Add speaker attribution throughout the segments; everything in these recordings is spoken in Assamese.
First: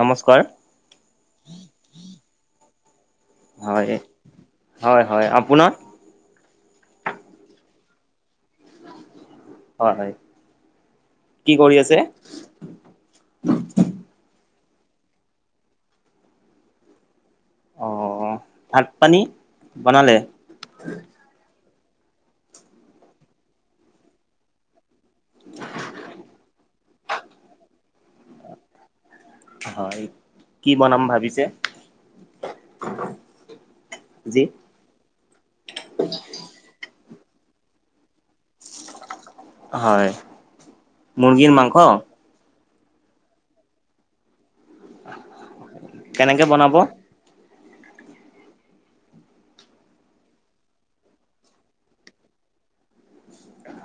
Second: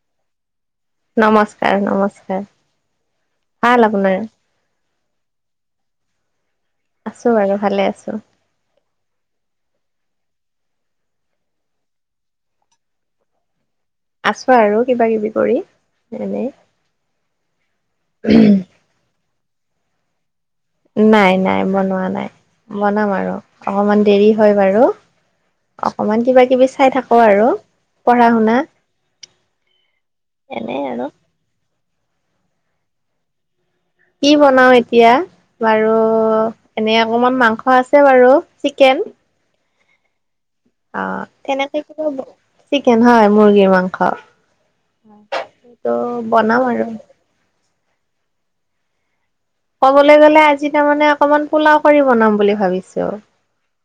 Speaker 1: নমস্কাৰ।
Speaker 2: নমস্কাৰ, নমস্কাৰ। ভাল
Speaker 1: হয়,
Speaker 2: আপোনাৰ
Speaker 1: হয় হয়, আপোনাৰ?
Speaker 2: আছোঁ বাৰু ভালে আছোঁ।
Speaker 1: হয় হয়, কি কৰি আছে?
Speaker 2: আছো আৰু কিবা কিবি কৰি,
Speaker 1: অ
Speaker 2: এনেই।
Speaker 1: ভাত পানী, বনালে?
Speaker 2: নাই নাই বনোৱা নাই, বনাম আৰু, অকমান দেৰি হয় বাৰু। অকমান কিবা কিবি চাই থাকো আৰু, পঢ়াশুনা।
Speaker 1: হয়, কি বনাম
Speaker 2: আৰু
Speaker 1: ভাবিছে?
Speaker 2: কি
Speaker 1: আজি
Speaker 2: বনাও এতিয়া। বাৰু, এনে অকমান মাংস আছে বাৰু, চিকেন।
Speaker 1: হয়,
Speaker 2: অ',
Speaker 1: মুৰ্গীৰ মাংস
Speaker 2: তেনেকে [unintelligible] চিকেন হয় মুৰ্গীৰ মাংস। ত'
Speaker 1: কেনেকে
Speaker 2: বনাম
Speaker 1: বনাব
Speaker 2: আৰু। ক'বলৈ গ'লে আজি তাৰমানে অকমান পোলাও কৰি বনাম বুলি ভাবিছোঁ।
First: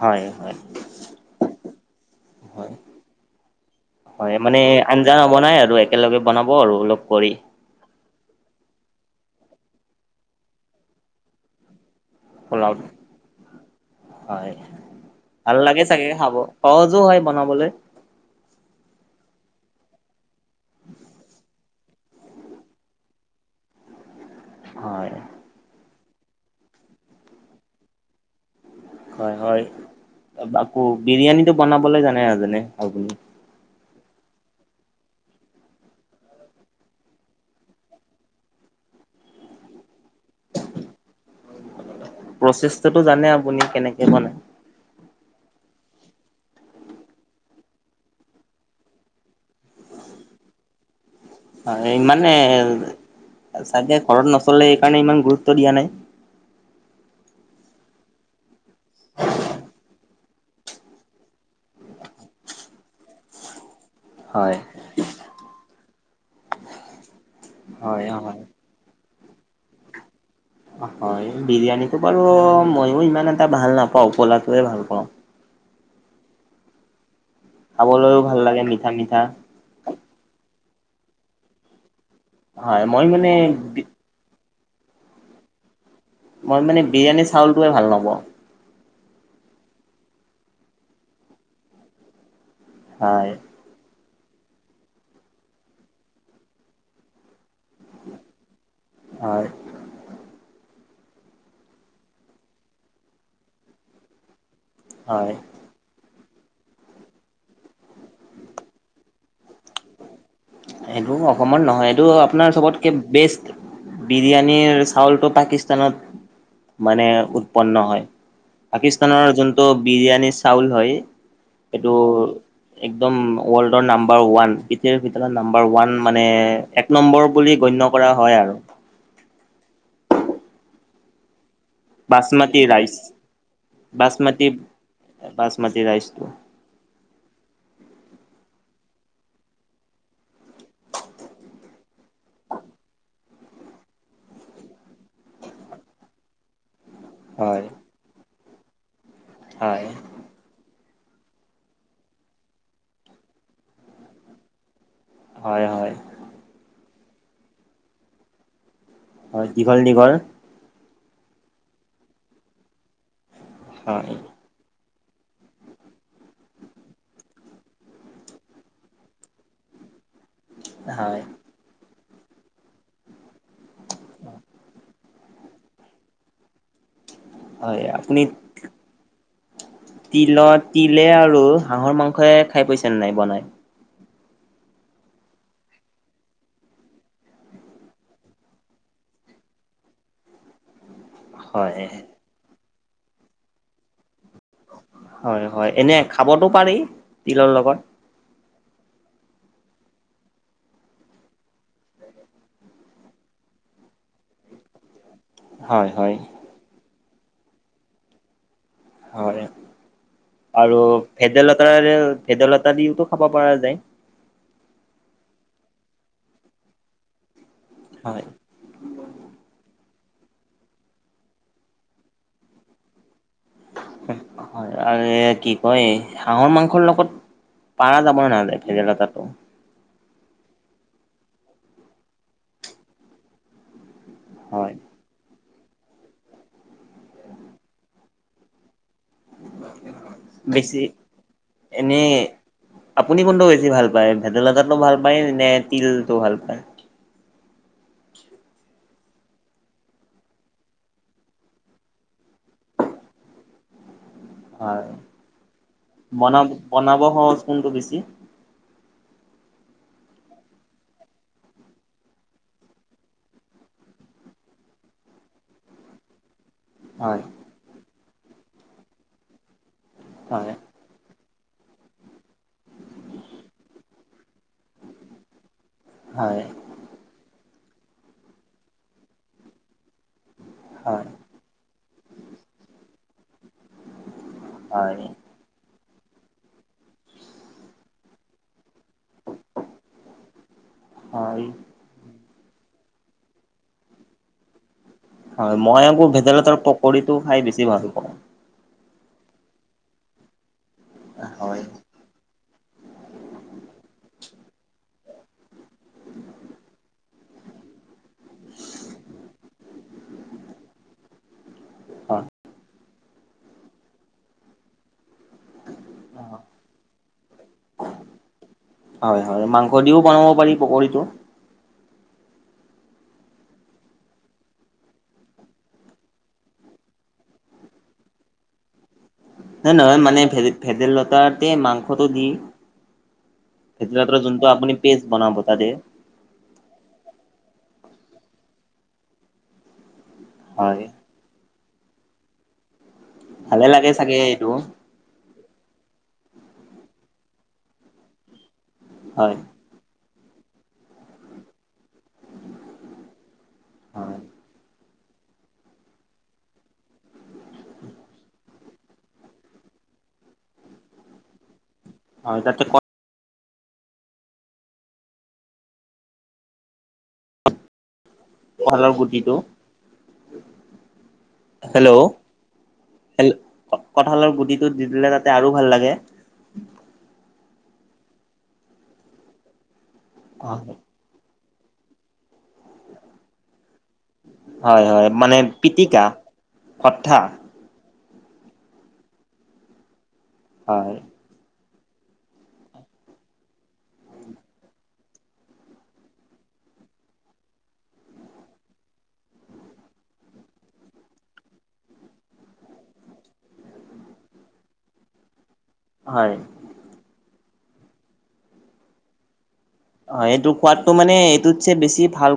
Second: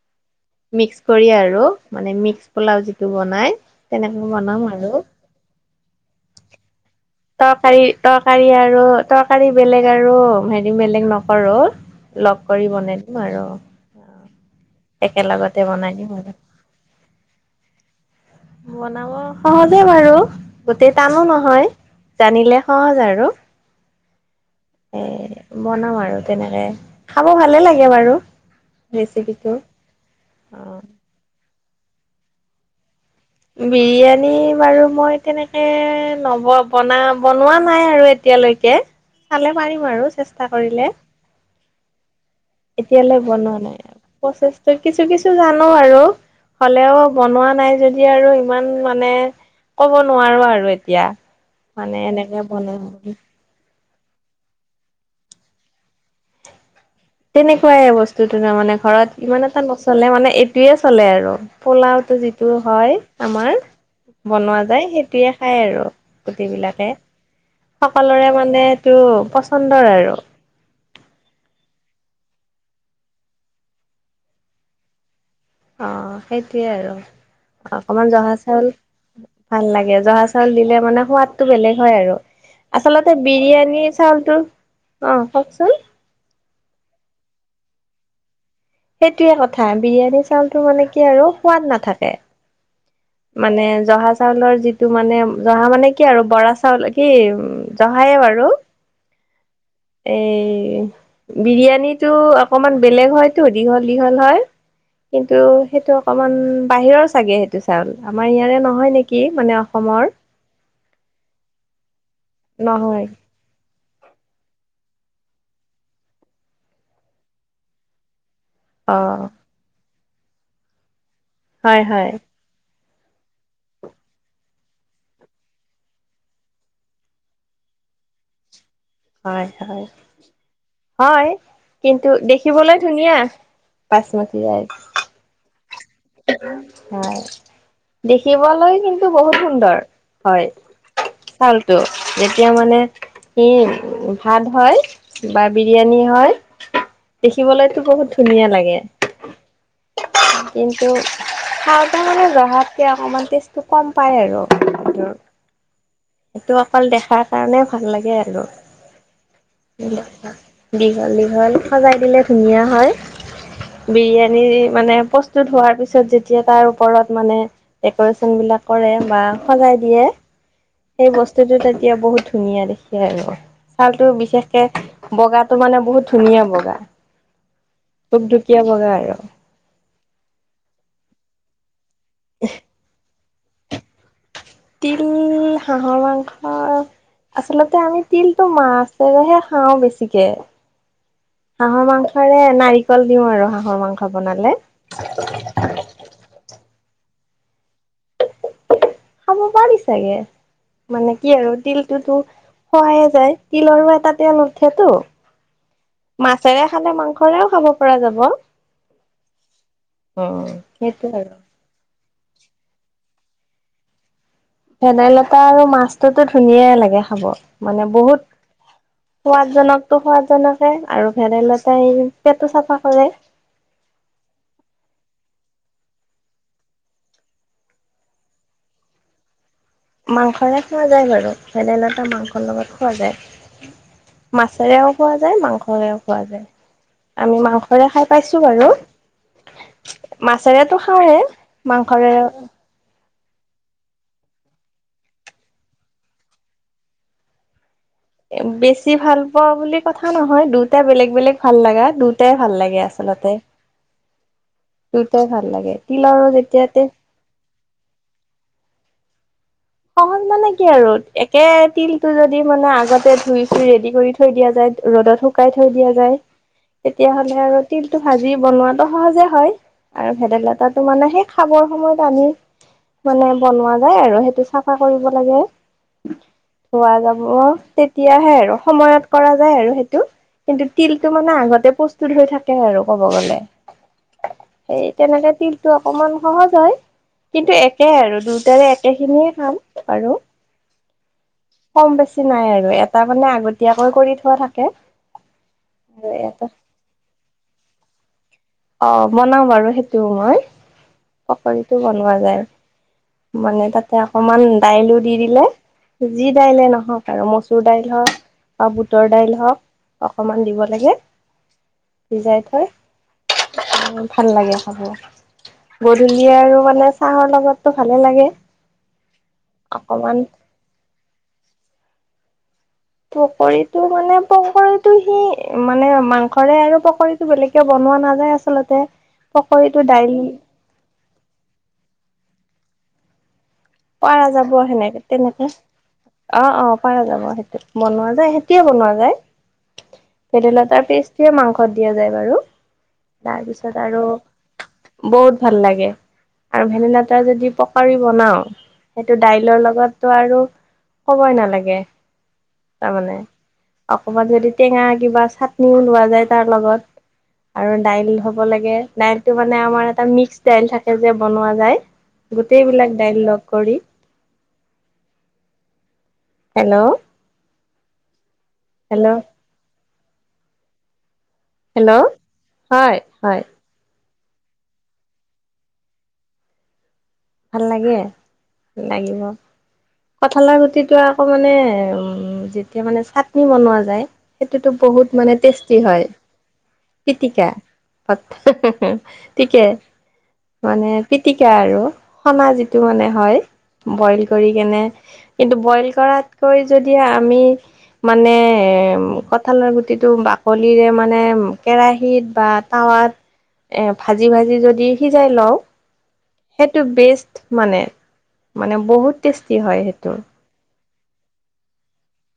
Speaker 1: হয় হয়,
Speaker 2: মিক্স কৰি আৰু, মানে মিক্স
Speaker 1: হয়
Speaker 2: পোলাও যিটো বনাই, তেনেকৈ বনাম আৰু।
Speaker 1: বনাই আৰু, একেলগে বনাব আৰু অলপ কৰি।
Speaker 2: তৰকাৰী-তৰকাৰী আৰু তৰকাৰী বেলেগ আৰু, হেৰি বেলেগ নকৰো। লগ কৰি
Speaker 1: পোলাও
Speaker 2: বনাই দিম আৰু।
Speaker 1: হয়, ভাল
Speaker 2: একেলগতে
Speaker 1: লাগে
Speaker 2: বনাই
Speaker 1: চাগে
Speaker 2: দিম
Speaker 1: খাব,
Speaker 2: আৰু
Speaker 1: সহজো হয় বনাবলে।
Speaker 2: বনা অ', সহজে বাৰু, গোটেই টানো নহয়, জানিলে সহজ আৰু।
Speaker 1: হয়
Speaker 2: এ বনাম আৰু তেনেকে, খাব ভালে লাগে বাৰু।
Speaker 1: হয়
Speaker 2: ৰেচিপিটো
Speaker 1: হয়,
Speaker 2: অ
Speaker 1: আকৌ বিৰিয়ানীটো বনাবলে জানে নাজানে আপুনি?
Speaker 2: বিৰিয়ানী বাৰু মই তেনেকে, নব বনা বনোৱা নাই আৰু এ তিয়ালৈকে, চালে পাৰিম আৰু চেষ্টা কৰিলে।
Speaker 1: প্ৰচেছটোতো
Speaker 2: এতিয়ালে
Speaker 1: জানে
Speaker 2: বনোৱা
Speaker 1: আপুনি
Speaker 2: নাই,
Speaker 1: কেনেকে বনাই
Speaker 2: প্ৰচেচ ত' কিছু কিছু জানো আৰু, হ'লেও বনোৱা নাই যদি আৰু ইমান মানে ক'ব নোৱাৰো আৰু এতিয়া,
Speaker 1: হয়
Speaker 2: মানে
Speaker 1: ইমানে
Speaker 2: এনেকে বনে খাবি।
Speaker 1: চাগে ঘৰত নচলে এইকাৰণে ইমান গুৰুত্ব দিয়া নাই।
Speaker 2: তেনেকুৱাইে বস্তুটো তাৰ মানে ঘৰত ইমান এটা নচলে মানে এইটোৱে চলে আৰু। পোলাওতো যিটো হয়, আমাৰ
Speaker 1: হয়
Speaker 2: বনোৱা যায় সেইটোৱে খায় আৰু, গোটেই বিলাকে,
Speaker 1: হয়।
Speaker 2: সকলোৰে মানে টো পচন্দৰ আৰু।
Speaker 1: হয়, বিৰিয়ানীটো বাৰু মইয়ো ইমান এটা ভাল নাপাওঁ পোলাওটোৱে ভাল পাওঁ।
Speaker 2: অ', সেইটোৱে আৰু, অকমান
Speaker 1: খাবলৈও
Speaker 2: জহা
Speaker 1: ভাল লাগে
Speaker 2: চাউল
Speaker 1: মিঠা মিঠা
Speaker 2: ভাল লাগে জহা চাউল দিলে মানে সোৱাদটো বেলেগ হয় আৰু,
Speaker 1: হয় মই
Speaker 2: আচলতে
Speaker 1: মানে
Speaker 2: বিৰিয়ানী চউলটো, অ, কওকচোন।
Speaker 1: মই মানে বিৰিয়ানীৰ চাউলটোৱে ভাল নাপাওঁ।
Speaker 2: সেইটোয়ে কথা বিৰিয়ানী চাউলটো মানে কি আৰু, সোৱাদ নাথাকে।
Speaker 1: হয়,
Speaker 2: মানে জহা চাউলৰ যিটো মানে জহা মানে কি আৰু বৰা চাউল কি উম জহায়ে বাৰু,
Speaker 1: হয়
Speaker 2: এ বিৰিয়ানীটো অকমান বেলেগ হয়তো দীঘল দীঘল হয়।
Speaker 1: হয়।
Speaker 2: কিন্তু, সেইটো অকমান বাহিৰৰ চাগে সেইটো। চাউল, আমাৰ ইয়াৰে নহয় নেকি মানে অসমৰ।
Speaker 1: এইটো অসমৰ নহয় এইটো আপোনাৰ চবতকে
Speaker 2: নহয়
Speaker 1: বেষ্ট বিৰিয়ানীৰ চাউলটো পাকিস্তানত মানে, উৎপন্ন হয়।
Speaker 2: অ
Speaker 1: পাকিস্তানৰ যোনটো বিৰিয়ানীৰ চাউল হয়,
Speaker 2: হয়
Speaker 1: সেইটো
Speaker 2: হয়
Speaker 1: একদম ৱৰ্ল্ডৰ নাম্বাৰ ওৱান [unintelligible] নাম্বাৰ ওৱান মানে এক নম্বৰ বুলি গণ্য কৰা হয় আৰু।
Speaker 2: হয় হয় হয়। কিন্তু
Speaker 1: বাচমতি
Speaker 2: দেখিবলৈ
Speaker 1: ৰাইচ
Speaker 2: ধুনীয়া পাচমতি
Speaker 1: বাচমতি
Speaker 2: ৰাইজ।
Speaker 1: বাচমতি ৰাইচ।
Speaker 2: হয় দেখিবলৈ কিন্তু বহুত সুন্দৰ হয়। ভাল টো এতিয়া মানে স ভাত হয় বা বিৰিয়ানী হয়।
Speaker 1: হয়
Speaker 2: দেখিবলৈতো বহুত ধুনীয়া লাগে।
Speaker 1: হয়।
Speaker 2: কিন্তু খাওঁতে মানে জহাতকে অকমান টেষ্টটো কম পাই আৰু।
Speaker 1: হয় হয়।
Speaker 2: সেইটো অকল দেখাৰ কাৰণে ভাল লাগে আৰু।
Speaker 1: হয় দীঘল দীঘল
Speaker 2: দীঘল- দীঘল সজাই দিলে ধুনীয়া হয়
Speaker 1: হয়
Speaker 2: বিৰিয়ানী মানে। প্ৰস্তুত হোৱাৰ পিছত যেতিয়া তাৰ ওপৰত মানে। ডেক'ৰেচন বিলাক কৰে বা সজাই দিয়ে সেই
Speaker 1: হয়
Speaker 2: বস্তুটো তেতিয়া বহুত। ধুনীয়া দেখি আৰু চাউলতো বিশেষকে বগাটো মানে বহুত ধুনীয়া বগা।
Speaker 1: হয় আপুনি?
Speaker 2: ধুকধুকীয়া বগা আৰু
Speaker 1: তিলত তিলে আৰু হাঁহৰ মাংসই খাই পাইছেনে নাই বনাই।
Speaker 2: তিল হাঁহৰ মাংস। আচলতে আমি তিলতটো মাছেৰেহে খাওঁ বেছিকে।
Speaker 1: হয়।
Speaker 2: ৰে নাৰিকল দিওঁ আৰু হাঁহৰ মাংস বনালে।
Speaker 1: হয় হয় এনে খাবতো পাৰি তিলৰ লগত।
Speaker 2: খাব পাৰি চাগে। মানে কি আৰু তিলটোতো খোৱাই যায় তিলৰো এটা তেল উঠেটো।
Speaker 1: হয় হয়।
Speaker 2: মাছেৰে খালে মাংসৰেও খাব পৰা যাব।
Speaker 1: হয়
Speaker 2: উম,
Speaker 1: আৰু
Speaker 2: সেইটো আৰু
Speaker 1: ভেদাইলতা ভেদাইলতা দিওতো খাব পৰা যায়।
Speaker 2: ভেদাইলতা আৰু মাছটোতো ধুনীয়া লাগে খাব মানে
Speaker 1: হয়
Speaker 2: বহুত। সোৱাদজনকো সোৱাদজনকে আৰু ভেদাইলতাই পেটো চাফা কৰে।
Speaker 1: হয় আৰু কি কয় হাঁহৰ মাংসৰ লগত। পাৰা যাব নহলে ভেদেলতাতো।
Speaker 2: মাংসৰে খোৱা যায় বাৰু ভেদাইলতা মাংসৰ লগত খোৱা যায়
Speaker 1: হয়
Speaker 2: মাছেৰেও। খোৱা যায় মাংসৰে খোৱা যায় আমি মাংসৰে খাই পাইছো বাৰু। মাছেৰেটো
Speaker 1: বেছি
Speaker 2: খাওঁয়ে
Speaker 1: এনে
Speaker 2: মাংসৰেও।
Speaker 1: আপুনি কোনটো বেছি ভাল পায় ভেদাইলতাতো ভাল পায় নে তিলটো ভাল পায়।
Speaker 2: বেছি ভাল পোৱা বুলি কথা নহয় দুটা বেলেগ বেলেগ ভাল লগা দুটাই ভাল লাগে আচলতে।
Speaker 1: হয়
Speaker 2: দুটাই ভাল লাগে তিলৰো
Speaker 1: বনাব
Speaker 2: যেতিয়াতে
Speaker 1: বনাব সহজ কোনটো বেছি।
Speaker 2: সহজ মানে কি আৰু একে তিলটো যদি মানে আগতে ধুই চুই ৰেডি কৰি থৈ দিয়া যায় ৰ'দত শুকুৱাই। শুকাই থৈ দিয়া যায়।
Speaker 1: [inaudible]
Speaker 2: তেতিয়াহ'লে আৰু তিলটো ভাজি বনোৱাটো সহজে হয় আৰু
Speaker 1: হয়
Speaker 2: ভেদাইলতাটো। মানে সেই খাবৰ সময়ত আনি মানে বনোৱা যায় আৰু সেইটো। চফা কৰিব লাগে।
Speaker 1: হয়
Speaker 2: পোৱা যাব তেতিয়াহে আৰু সময়ত কৰা যায় আৰু সেইটো। কিন্তু
Speaker 1: হয়
Speaker 2: তিলটো মানে আগতে প্ৰস্তুত হৈ থাকে আৰু কব গ'লে। সেই
Speaker 1: হয়
Speaker 2: তেনেকে তিল। অকমান সহজ হয় কিন্তু একে আৰু দুয়টাৰে একে খিনিয়ে। আৰু।
Speaker 1: হয়
Speaker 2: কম বেছি নাই আৰু এটা মানে আগতীয়াকৈ কৰি থোৱা থাকে।
Speaker 1: হয়, মই আকৌ
Speaker 2: আৰু এটা
Speaker 1: ভেদাইলতাৰ পকৰীটো খাই বেছি ভাল পাওঁ।
Speaker 2: অ, বনাও বাৰু সেইটোও মই
Speaker 1: হয়
Speaker 2: পকৰীটো বনোৱা যায়। মানে তাতে অকমান দাইলো দি দিলে, যি দাইলে নহওক আৰু মচুৰ দাইল হওক বা বুটৰ দাইল হওক অকমান দিব লাগে
Speaker 1: হয়
Speaker 2: সিজাই থয়। উম, ভাল লাগে খাব। গধূলি আৰু মানে চাহৰ লগতো ভালে লাগে।
Speaker 1: হয়-হয় মাংস দিও
Speaker 2: অকমান
Speaker 1: বনাব পকৰীটো।
Speaker 2: পকৰীটো মানে পকৰীতো সি মানে মাংসৰে আৰু পকৰী বেলেগে বনোৱা নাযায় আচলতে।
Speaker 1: নহ
Speaker 2: পকৰীটো
Speaker 1: নহয়
Speaker 2: দাইল
Speaker 1: মানে ভেদাইলতাতে মাংসটো দি, ভেদাইলতা
Speaker 2: পাৰা
Speaker 1: যোনটো
Speaker 2: যাব সেনেকে
Speaker 1: পেষ্ট বনাব
Speaker 2: তেনেকে
Speaker 1: তাতে।
Speaker 2: অ, অ, পাৰা যাব সেইটো বনোৱা যায়, সেইটোয়েই বনোৱা যায়। ভেদলতাৰ
Speaker 1: হয়
Speaker 2: পেষ্ট সে মাংসত দিয়া যায় বাৰু
Speaker 1: ভালে
Speaker 2: তাৰপিছত
Speaker 1: লাগে চাগে এইটো
Speaker 2: আৰু। বহুত ভাল লাগে আৰু ভেদাইলতা এটা যদি পকৰী বনাও। সেইটো
Speaker 1: হয়
Speaker 2: দাইলৰ লগতটো আৰু কবই নালাগে তাৰমানে।
Speaker 1: হয়
Speaker 2: অকমান যদি টেঙা কিবা চাটনিও লোৱা যায় তাৰ লগত। আৰু দাইল হ'ব লাগে, দাইলটো মানে আমাৰ এটা মিক্স দাইল থাকে যে বনোৱা যায়।
Speaker 1: হয় তাতে
Speaker 2: গোটেইবিলাক দাইল লগ কৰি, হেল্ল',
Speaker 1: ফলৰ
Speaker 2: হেল্ল'
Speaker 1: গুটিটো। হেল্ল',
Speaker 2: হয় হয়
Speaker 1: কঁঠালৰ গুটিটো দি দিলে তাতে আৰু ভাল লাগে।
Speaker 2: ভাল লাগে, লাগিব কঠালৰ
Speaker 1: হয়
Speaker 2: গুটিটো আৰু আকৌ মানে যেতিয়া মানে চাটনি বনোৱা যায়। সেইটোতো
Speaker 1: হয়
Speaker 2: বহুত মানে টেষ্টি
Speaker 1: পিটিকা
Speaker 2: হয়,
Speaker 1: ভঠা
Speaker 2: পিটিকা। ঠিকে মানে
Speaker 1: হয়
Speaker 2: পিতিকা আৰু। সনা যিটো মানে হয়, বইল কৰি কেনে। কিন্তু বইল কৰাতকৈ যদি আমি, মানে কঁঠালৰ গুটিটো বাকলিৰে মানে কেৰাহিত বা এ ভাজি-ভাজি যদি সিজাই লওঁ।
Speaker 1: হয়।
Speaker 2: সেইটো বেষ্ট মানে মানে বহুত টেষ্টি হয় সেইটো।
Speaker 1: অ, এইটো সোৱাদটো মানে এইটোতছে বেছি ভাল।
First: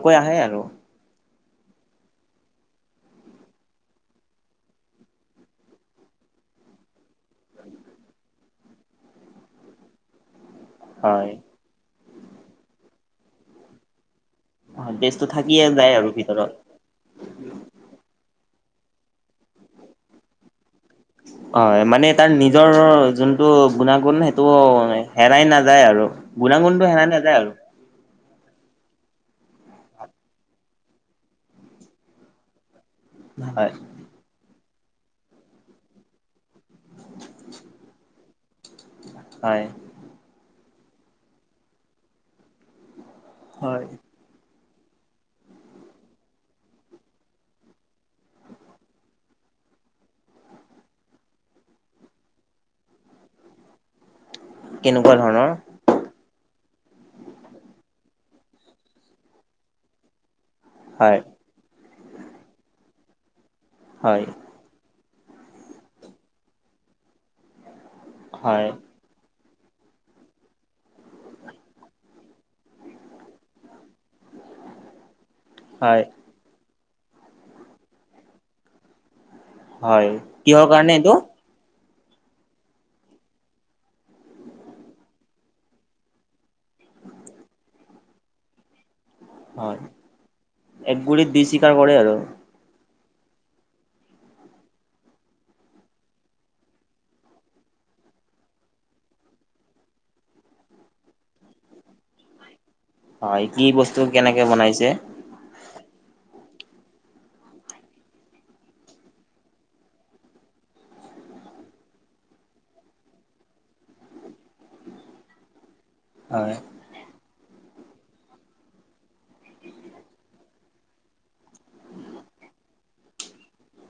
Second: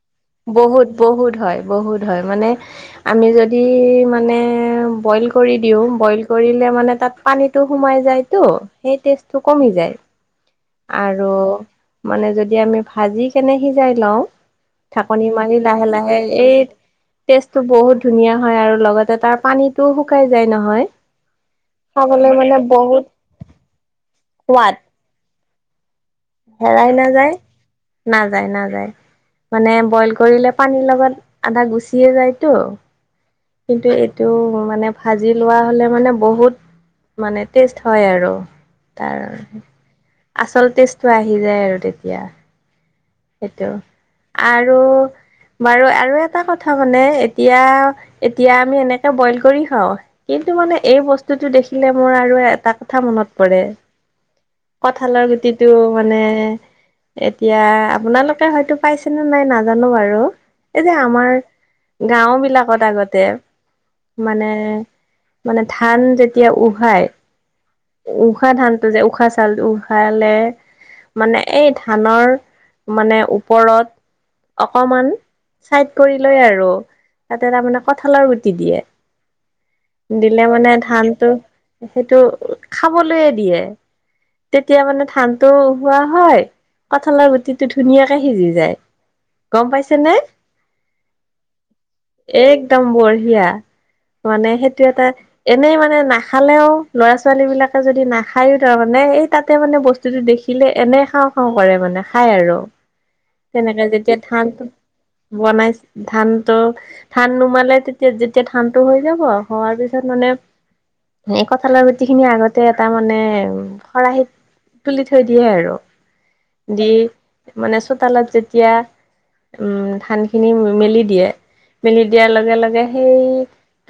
Speaker 2: বহুত-বহুত হয়, বহুত হয় মানে। আমি যদি মানে বইল কৰি দিওঁ বইল কৰিলে মানে তাত পানীতটো সোমাই যায়তো সেই টেষ্টটো কমি যায়। আৰু
Speaker 1: হয়
Speaker 2: মানে যদি আমি ভাজি কেনে সিজাই লওঁ।
Speaker 1: হয় টেষ্টটো
Speaker 2: ঢাকনি মাৰি
Speaker 1: থাকিয়ে যায় আৰু
Speaker 2: লাহে-লাহে,
Speaker 1: ভিতৰত
Speaker 2: এই টেষ্টটো বহুত ধুনীয়া হয় আৰু লগতে তাৰ পানীতটোও শুকাই যায় নহয়।
Speaker 1: হয়, মানে
Speaker 2: খাবলৈ
Speaker 1: তাৰ
Speaker 2: মানে
Speaker 1: নিজৰ
Speaker 2: বহুত
Speaker 1: যোনটো গুণাগুণ সেইটো
Speaker 2: সোৱাদ
Speaker 1: হেৰাই নাযায় আৰু গুণাগুণটো হেৰাই নাযায় আৰু।
Speaker 2: নাযায়-নাযায়। মানে বইল কৰিলে পানীৰ লগত আধা গুচিয়ে যায়তো,
Speaker 1: হয়
Speaker 2: কিন্তু টো মানে ভাজি লোৱা হ'লে মানে বহুত, মানে টেষ্ট হয় আৰু। তাৰ,
Speaker 1: হয়
Speaker 2: আচলতেজটো আহি যায় আৰু তেতিয়া। সেইটো,
Speaker 1: হয়
Speaker 2: আৰু বাৰু আৰু এটা কথা মানে এতিয়া এতিয়া আমি এনেকে বইল কৰি খাওঁ। কিন্তু মানে এই বস্তুটো দেখিলে মোৰ আৰু এটা কথা মনত পৰে,
Speaker 1: কেনেকুৱা
Speaker 2: কঠালৰ
Speaker 1: ধৰণৰ
Speaker 2: গুটিটো মানে এতিয়া আপোনালোকে হয়তো পাইছে নে নাই নাজানো বাৰু এই যে
Speaker 1: হয়
Speaker 2: আমাৰ গাওঁ বিলাকত আগতে
Speaker 1: হয়
Speaker 2: মানে মানে ধান যেতিয়া উহাই উশাহ
Speaker 1: হয়
Speaker 2: ধানটো যে উশাহ চাউ লটো উহালে মানে এই ধানৰ মানে ওপৰত অকমান চাইড
Speaker 1: হয়
Speaker 2: কৰি লয় আৰু তাতে তাৰমানে কঠালৰ গুটি
Speaker 1: হয়
Speaker 2: দিয়ে। দিলে
Speaker 1: কিহৰ
Speaker 2: মানে
Speaker 1: কাৰণে এইটো
Speaker 2: ধানটো সেইটো খাবলৈয়ে দিয়ে। তেতিয়া মানে ধানটো হোৱা হয় কঁঠালৰ গুটিটো ধুনীয়াকে সিজি যায়। গম
Speaker 1: হয়
Speaker 2: পাইছে নে
Speaker 1: একগুলিত দুই চিকাৰ কৰে আৰু
Speaker 2: একদম বঢ়িয়া মানে সেইটো এটা এনেই মানে নাখালেও ল'ৰা- ছো ছোৱালীবিলাকে যদি নাখায়ো তাৰমানে এই তাতে মানে বস্তুটো দেখিলে এনেই খাওঁ খাও কৰে মানে খাই আৰু।
Speaker 1: হয় কি বস্তু কেনেকে বনাইছে?
Speaker 2: বনাইছ ধান টো ধান নুমালে তেতিয়া যেতিয়া ধানটো হৈ যাব হোৱাৰ পিছত মানে হেই কঁঠালৰ গুট গুটিখিনি আগতে এটা মানে খৰাহিত তুলি থৈ দিয়ে আৰু।
Speaker 1: হয়।
Speaker 2: দি মানে চোতালত যেতিয়া উম, ধান খিনি মেলি দিয়ে মেলি দিয়াৰ লগে -লগে সেই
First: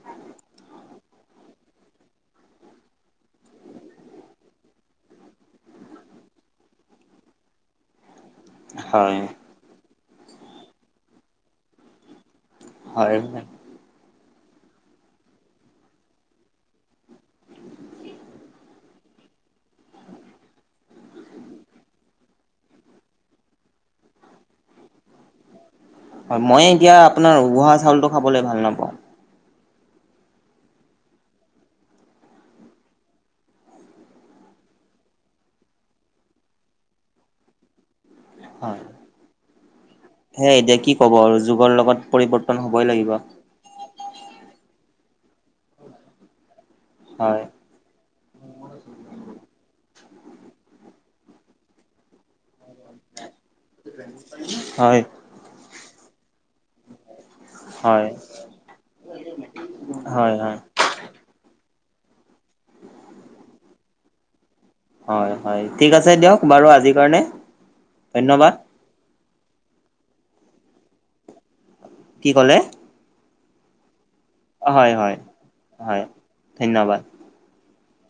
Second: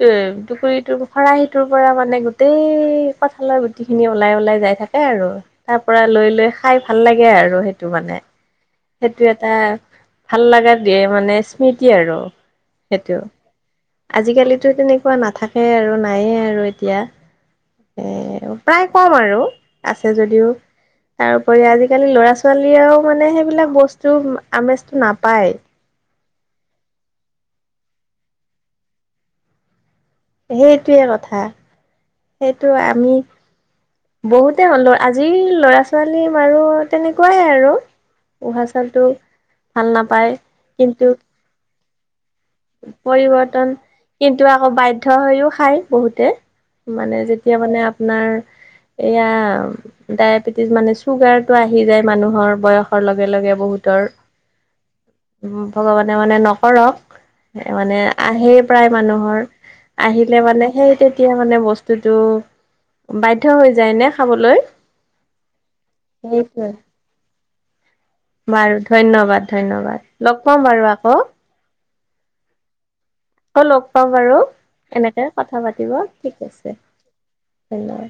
Speaker 2: তে টুকুৰিটোৰ খৰাহিটোৰ পৰা মানে গোটেই হে কঁঠালৰ গুটি খিনি ওলাই -ওলাই যাই থাকে আৰু। তাৰ পৰা লৈ -লৈ খাই ভাল লাগে আৰু সেইটো মানে।
Speaker 1: হয়
Speaker 2: সেইটো এটা ভাল লাগা দিয়ে মানে স্মৃতি আৰু। সেইটো
Speaker 1: হয়
Speaker 2: আজিকালিতো তেনেকুৱা নাথাকে আৰু নায়ে আৰু এতিয়া। এ প্ৰায় কম আৰু আছে যদিও। তাৰউপৰি আজিকালি ল'ৰা- ছোৱালীয়েও মানে সেইবিলাক বস্তু আমেজটো নাপায়।
Speaker 1: হয় মই এতিয়া আপোনাৰ উহা চাউলটো খাবলে ভাল নাপাওঁ।
Speaker 2: সেইটোৱে কথা সেইটো আমি বহুতে হ'লো আজিৰ ল'ৰা- ছোৱালী বাৰু তেনেকুৱাই আৰু। উহা চাউলটো ভাল নাপ
Speaker 1: হে এতিয়া কি ক'ব আৰু যুগৰ লগত পৰিৱৰ্ত
Speaker 2: পৰিৱৰ্তন কিন্তু, আকৌ বাধ্য হৈও খাই বহুতে। মানে
Speaker 1: হয়
Speaker 2: যেতিয়া মানে আপোনাৰ এয়া ডায়েবেটিছ মানে চুগাৰটো আহি যায় মানুহৰ বয়স ৰ লগে -লগে বহুতৰ
Speaker 1: হয়
Speaker 2: উম, ভগৱানে মানে নকৰক মানে
Speaker 1: হয়
Speaker 2: আহেই প্ৰায় মানুহৰ
Speaker 1: হয়
Speaker 2: আহিলে
Speaker 1: হয়
Speaker 2: মানে সেই তেত তেতিয়া মানে বস্তুটো বাধ্য হৈ যায় নে খাবলৈ?
Speaker 1: হয়-হয় ঠিক আছে দিয়ক বাৰু
Speaker 2: সেইটোৱে
Speaker 1: আজিৰ কাৰণে। ধন্যবাদ
Speaker 2: বাৰু ধন্যবাদ-ধন্যবাদ লগ পাম বাৰু আকৌ।
Speaker 1: কি ক'লে?
Speaker 2: আকৌ লগ পাম বাৰু
Speaker 1: হয় হয়
Speaker 2: এনেকে কথা পাতিব
Speaker 1: হয়
Speaker 2: ঠিক আছে।
Speaker 1: ধন্যবাদ
Speaker 2: ধন্যবাদ।